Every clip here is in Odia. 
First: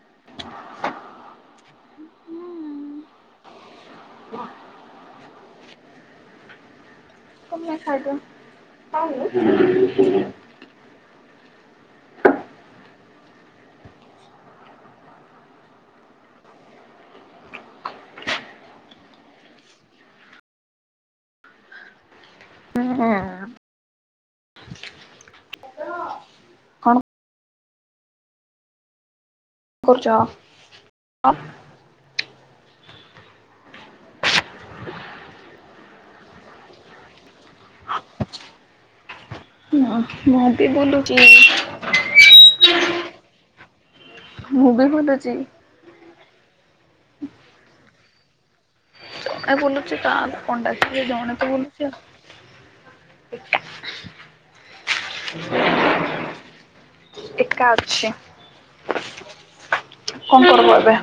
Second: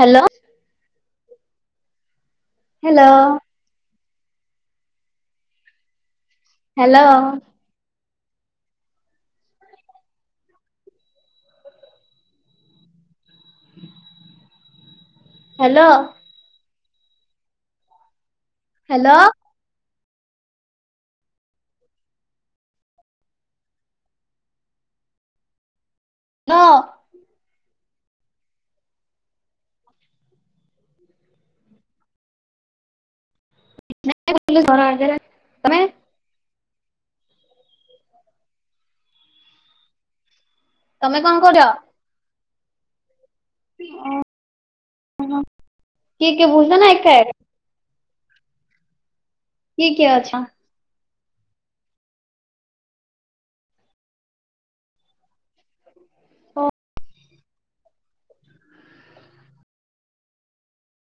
ହାଲୋ ହାଲୋ ଅ ହାଲୋ ତୁମେ ଖାଇଦିଅ। [unintelligible] ହାଲୋ ହାଲୋ ହାଲୋ କଣ କରୁଛ ଆ [unintelligible] ନା ବୁଲୁଚୁ ଘର ଆଗରେ ତମେ ହଁ ମ ତମେ କଣ କରିବ? [inaudible] ଅ ମୁଁ ବି ବୁଲୁଚି ବୁଲୁଚ ନା ଏକା ଏକା ଆ କିଏ ବୁଲୁଚି କିଏ ଅଛ? କାହାକୁ କଣ ଡାକିବି ଜଣେ ବୁଲୁଚି ଆଉ ଏକା ଏକା ଅଛି। କଣ କରିବ ଏବେ?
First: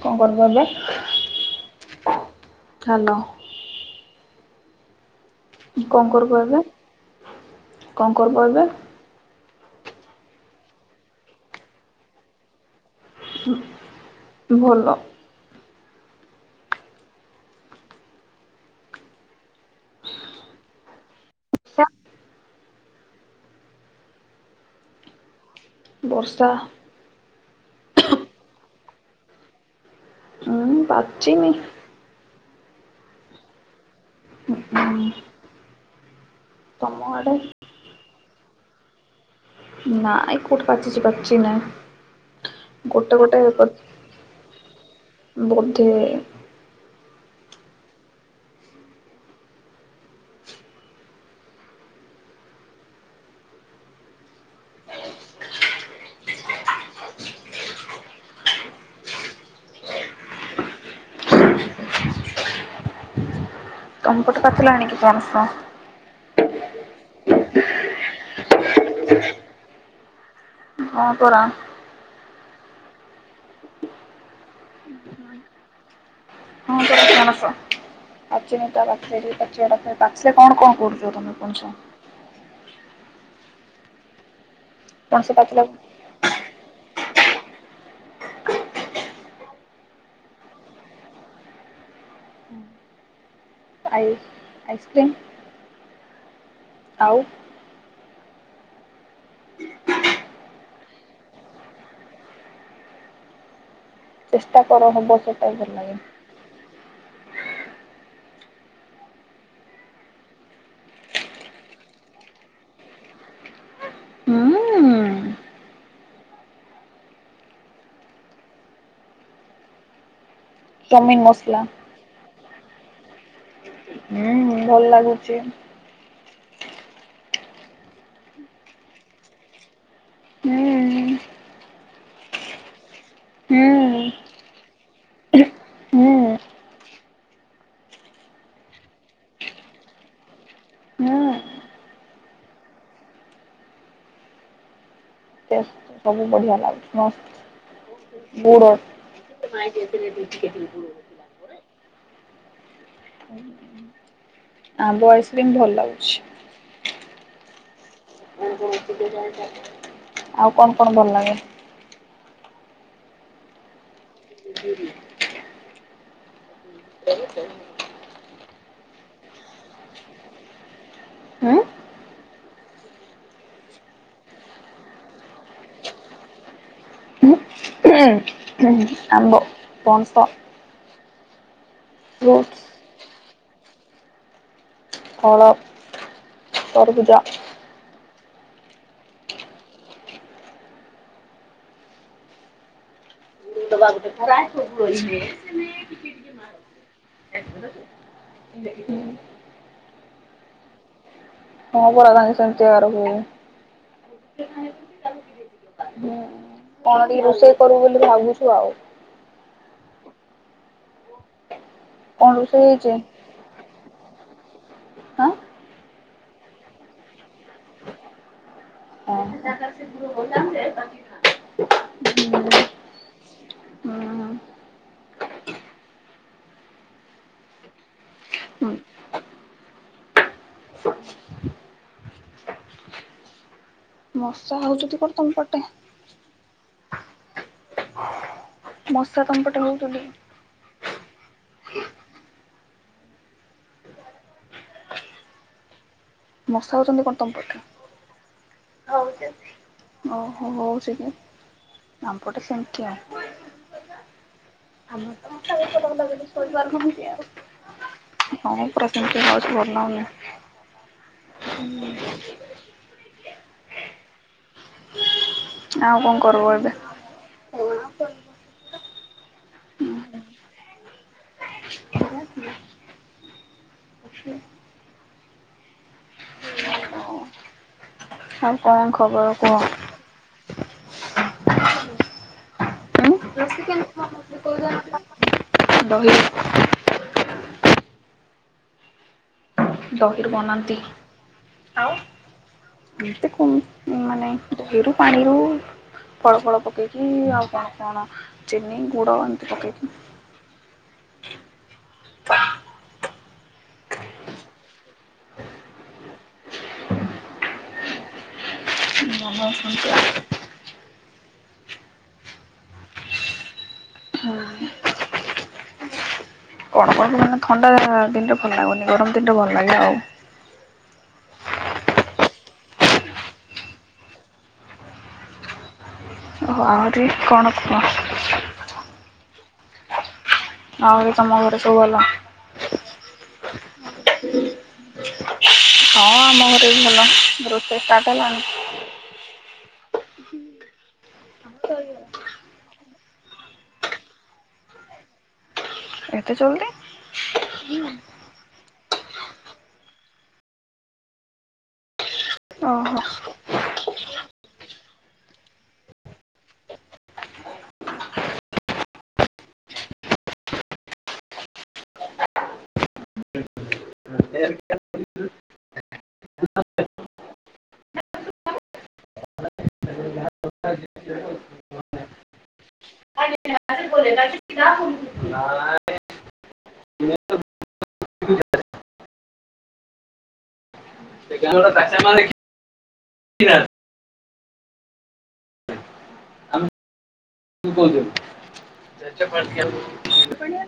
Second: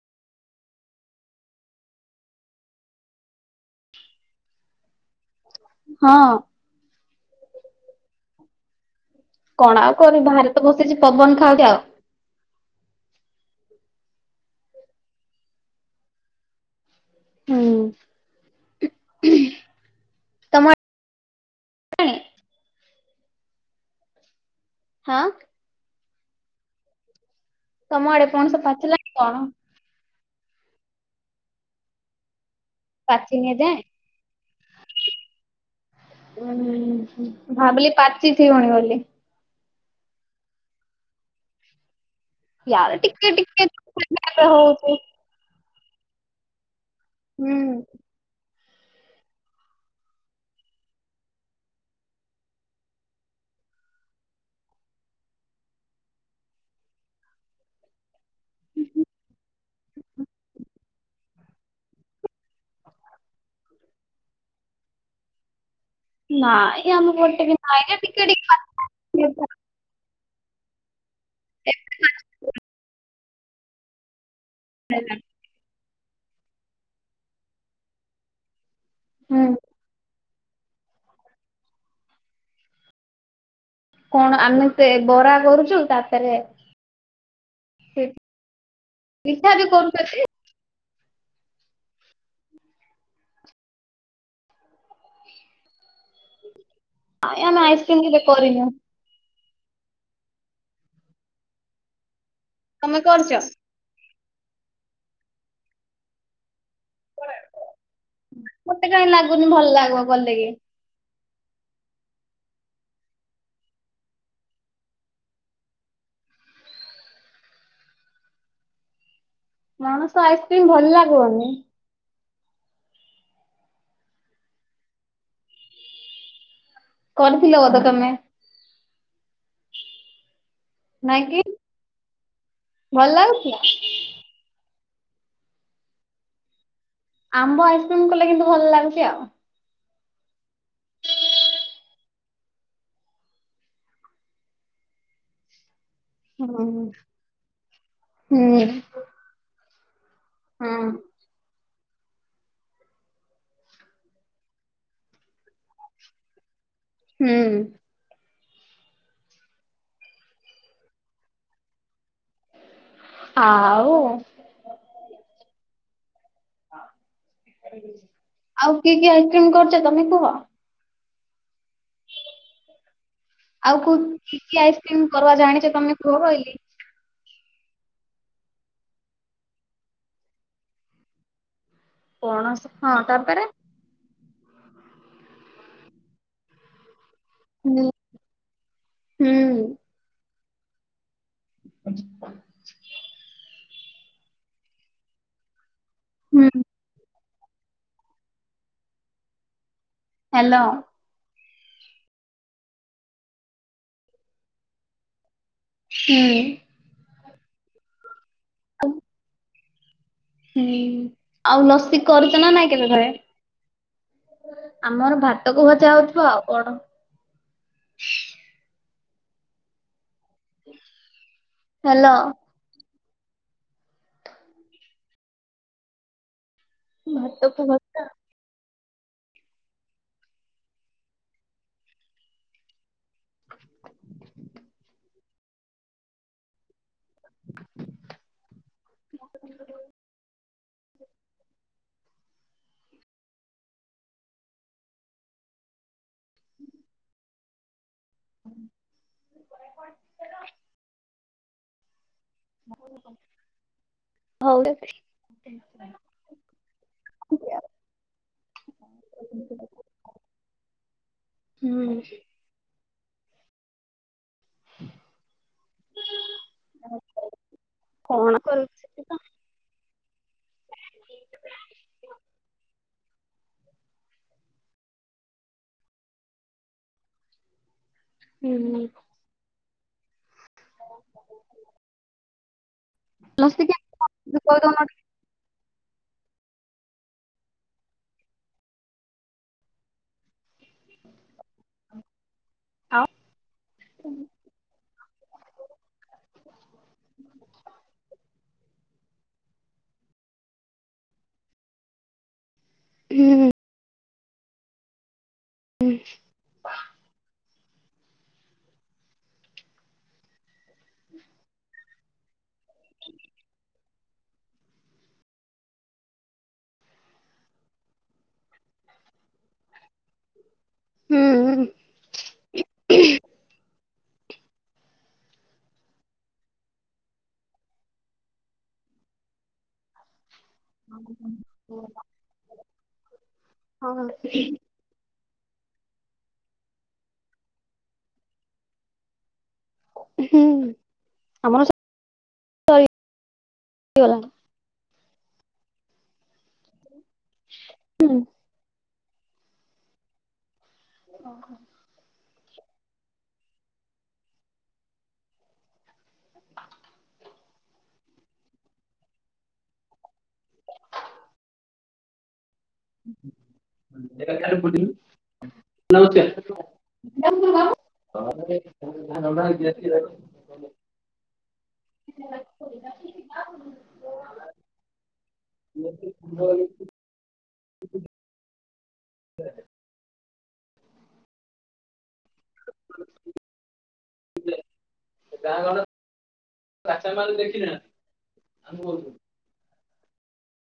କଣ କରିବ ଏବେ? ହ୍ୟାଲୋ କଣ ହଁ କରିବ ଏବେ? କଣ କରିବ ଏବେ? କଣ ଆଉ କରିବି ବାହାରେ ତ ବସିଚି ପବନ ଖାଉଟି ଆଉ ହୁଁ, ଭଲ ହଁ। କାଇଁ ହଁ। ବର୍ଷା ତୋମ ଆଡେ ପଣସ ପାଚିଲା କି କଣ? ହଁ ପାଚିନି। ପାଚିନି ଉଁ ଏଯାଏଁ। ତମ ଆଡେ ଭାବିଲି ପାଚି ଥିବଣି ବୋଲି ନାଇ କୋଉଠି ପାଚଚି, ପାଚି ନା ୟାର ଟିିକେ ଟିକେ [inaudible] ହଉଚି ତେ ହୁଁ, ଉଁ, ହୁଁ, [inaudible] ତୋମ ପଟେ ପାଚିଲାଣି କି ପଣସ? ନାଇଁ ଆମ ପଟେ ବି ନାଇଁ ଟିକେ ଟିକେ ପା [inaudible] ବବ। ହଁ ପରା ହେଲା [unintelligible] ତା ପାଖରେ ଟିକେ ହୁଁ ପାଚିବା [unintelligible] ସେ କଣ କଣ କରୁଚ ତୋମେ ପଣସ? କଣ ଆମେ ସେ ପଣସ ବରା ପାଚିଲା କରୁଚୁ ତାପରେ ସେ ପିଠାବି କରୁଚନ୍ତି। ଆଇ ଆଇସକ୍ରିମ୍ କାଇଁ ଆମେ ଆଇସକ୍ରିମ୍ କି ଦେ କରିନୁ। ତୋମେ କରୁଚ? ଚେଷ୍ଟା କର ହବ ସେଟା ବି ଭଲ ଲାଗେ। ମୋତେ କାଇଁ ଲାଗୁନି ଭଲ ଲାଗିବ କଲେ କି? ହୁଁ ପଣସ ଆଇସ ସେ ଭଲ ଚାଉମିନ ଲାଗିବନି। ମସଲା ଉଁ, ହୁଁ, ଭଲ ଲାଗୁଚି। କରିଥିଲ ବୋଧେ ତୋମେ? ହୁଁ ନାଇଁ କିି ଭଲ ଲାଗୁଚି ହୁଁ ହୁଁ ଆମ୍ବ ଆଇସ୍କ୍ରିମ୍ କଲେ କିନ୍ତୁ ଭଲ ଲାଗୁଛି ଆଉ। ହୁଁ। ଟେଷ୍ଟ ସବୁ ବଢିଆ ହୁଁ ଲାଗୁଛି, ଆ, ହୁଁ ଗୁଡ। ହୁଁ [unintelligible] ଆମ୍ବ ଆଇସ୍କ୍ରିମ୍ ଭଲ ଲାଗୁଛି। ହୁଁ। ଆଉ କଣ କଣ ଭଲ ଲାଗେ? ଆଉ [inaudible] ଆଉ କିଏ କିଏ ଆଇସକ୍ରିମ୍ କରୁଚ ତମେ କୁହ? ହୁଁ? ଆଉ କୋଉ କି କି ଆଇସକ୍ରିମ କରିବା ଜାଣିଛ ତମେ କୁହ ବଇଲି? ଆମ୍ବ ପଣସ। ଫ୍ରୁଟ୍ସ୍ ପଣସ ହଁ ତାପରେ ଫଳ ତରଭୁଜ। ହ ହୁଁ। [unintelligible] ମୁ ତ ବାବୁ ତ ଖରା କୁ କୁହି ନେ। ହୁଁ। [unintelligible] ହାଲୋ। ହଁ ପରା ତାଙ୍କେ। [unintelligible] ହୁଁ। ଏଇ ରୋଷେଇ କରୁ ବୋଲି ଭାବୁଛୁ। ୱା ଓ। ହୁଁ ଆଉ ଲସ ଚି କଣ କରୁଛ ନା ରୋଷେଇ ନାଇଁ ହେଇଛି? କେବେ ଘରେ? ଆମର ଆଁ ଭାତ କୁ ଭଜା ହଉଚି। [unintelligible] ଆଉ କଣ? ହୁଁ [unintelligible] ହ୍ୟାଲୋ। ଭାତ କୁ ଭଜା। ମଶା ହଉଚନ୍ତି କଣ ତମ ପଟେ? [unintelligible] ମଶା ତମ ପଟେ ହଉଚନ୍ତି? [unintelligible] ମଶା ହଉଛନ୍ତି କଣ ତମ ପଟେ? ହଉଚନ୍ତି ଓ ହୋ ହଉସିକେ। ଆମପଟେ ସେମିତି ଆ ହଉ ଆମାର ତ ହ [unintelligible] ପୁରାସେମିତି ହଉଛି ଭଲଲାଉଁନି। ହୁଁ। [unintelligible] ଆଉ କଣ କରବୁ ଏବେ? କରୁଛିତିତ ଆଉ ହୁଁ କଣ ଖବର କୁୁହ? ହ [unintelligible] ଦହି। ଦହିରୁ ବନାନ୍ତି ଆଉ। ଏମିତି କଣ ମାନେ ଦହିରୁ। ପାଣିରୁ ଫଳ ଫଳ ପକେଇକି ଆଉ କଣ କଣ ଚିନି ଗୁଡ଼ ଏମିତି ପକେଇକି। ହୁଁ ହୁଁ [unintelligible] କଣ କଣ ମାନେ ଥଣ୍ଡା ଦିନରେ ଭଲ ଲାଗୁନି ଗରମ ଦିନରେ ଭଲ ଲାଗେ ଆଉ। ହୁଁ ଓ ଆହୁରି କଣ କୁହ। ଆଉ ତମ ଘରେ ସବୁ ଭଲ? ହଁ ହଁ ଆମ ଘରେ ବି ଭଲ, ରୋଷେଇ ଷ୍ଟାର୍ଟ ହେଲାଣି? ହୁଁ ଆମର ସବୁ ସରି ଗଲାଣି। ଏତେ ଜଲ୍ଦି? ହୁଁ ଅ ହ। ଅ ହ। [unintelligible] [unintelligible] [unintelligible] ନାଆଁ। [unintelligible] [unintelligible] ସେ ଗାଁରେ ବାଜା। [unintelligible] [unintelligible] ଗାଁ ଗଣ୍ଡା। [unintelligible] କୁ କହୁଛନ୍ତି ଚେଚେ। [unintelligible] ପଣିଆ।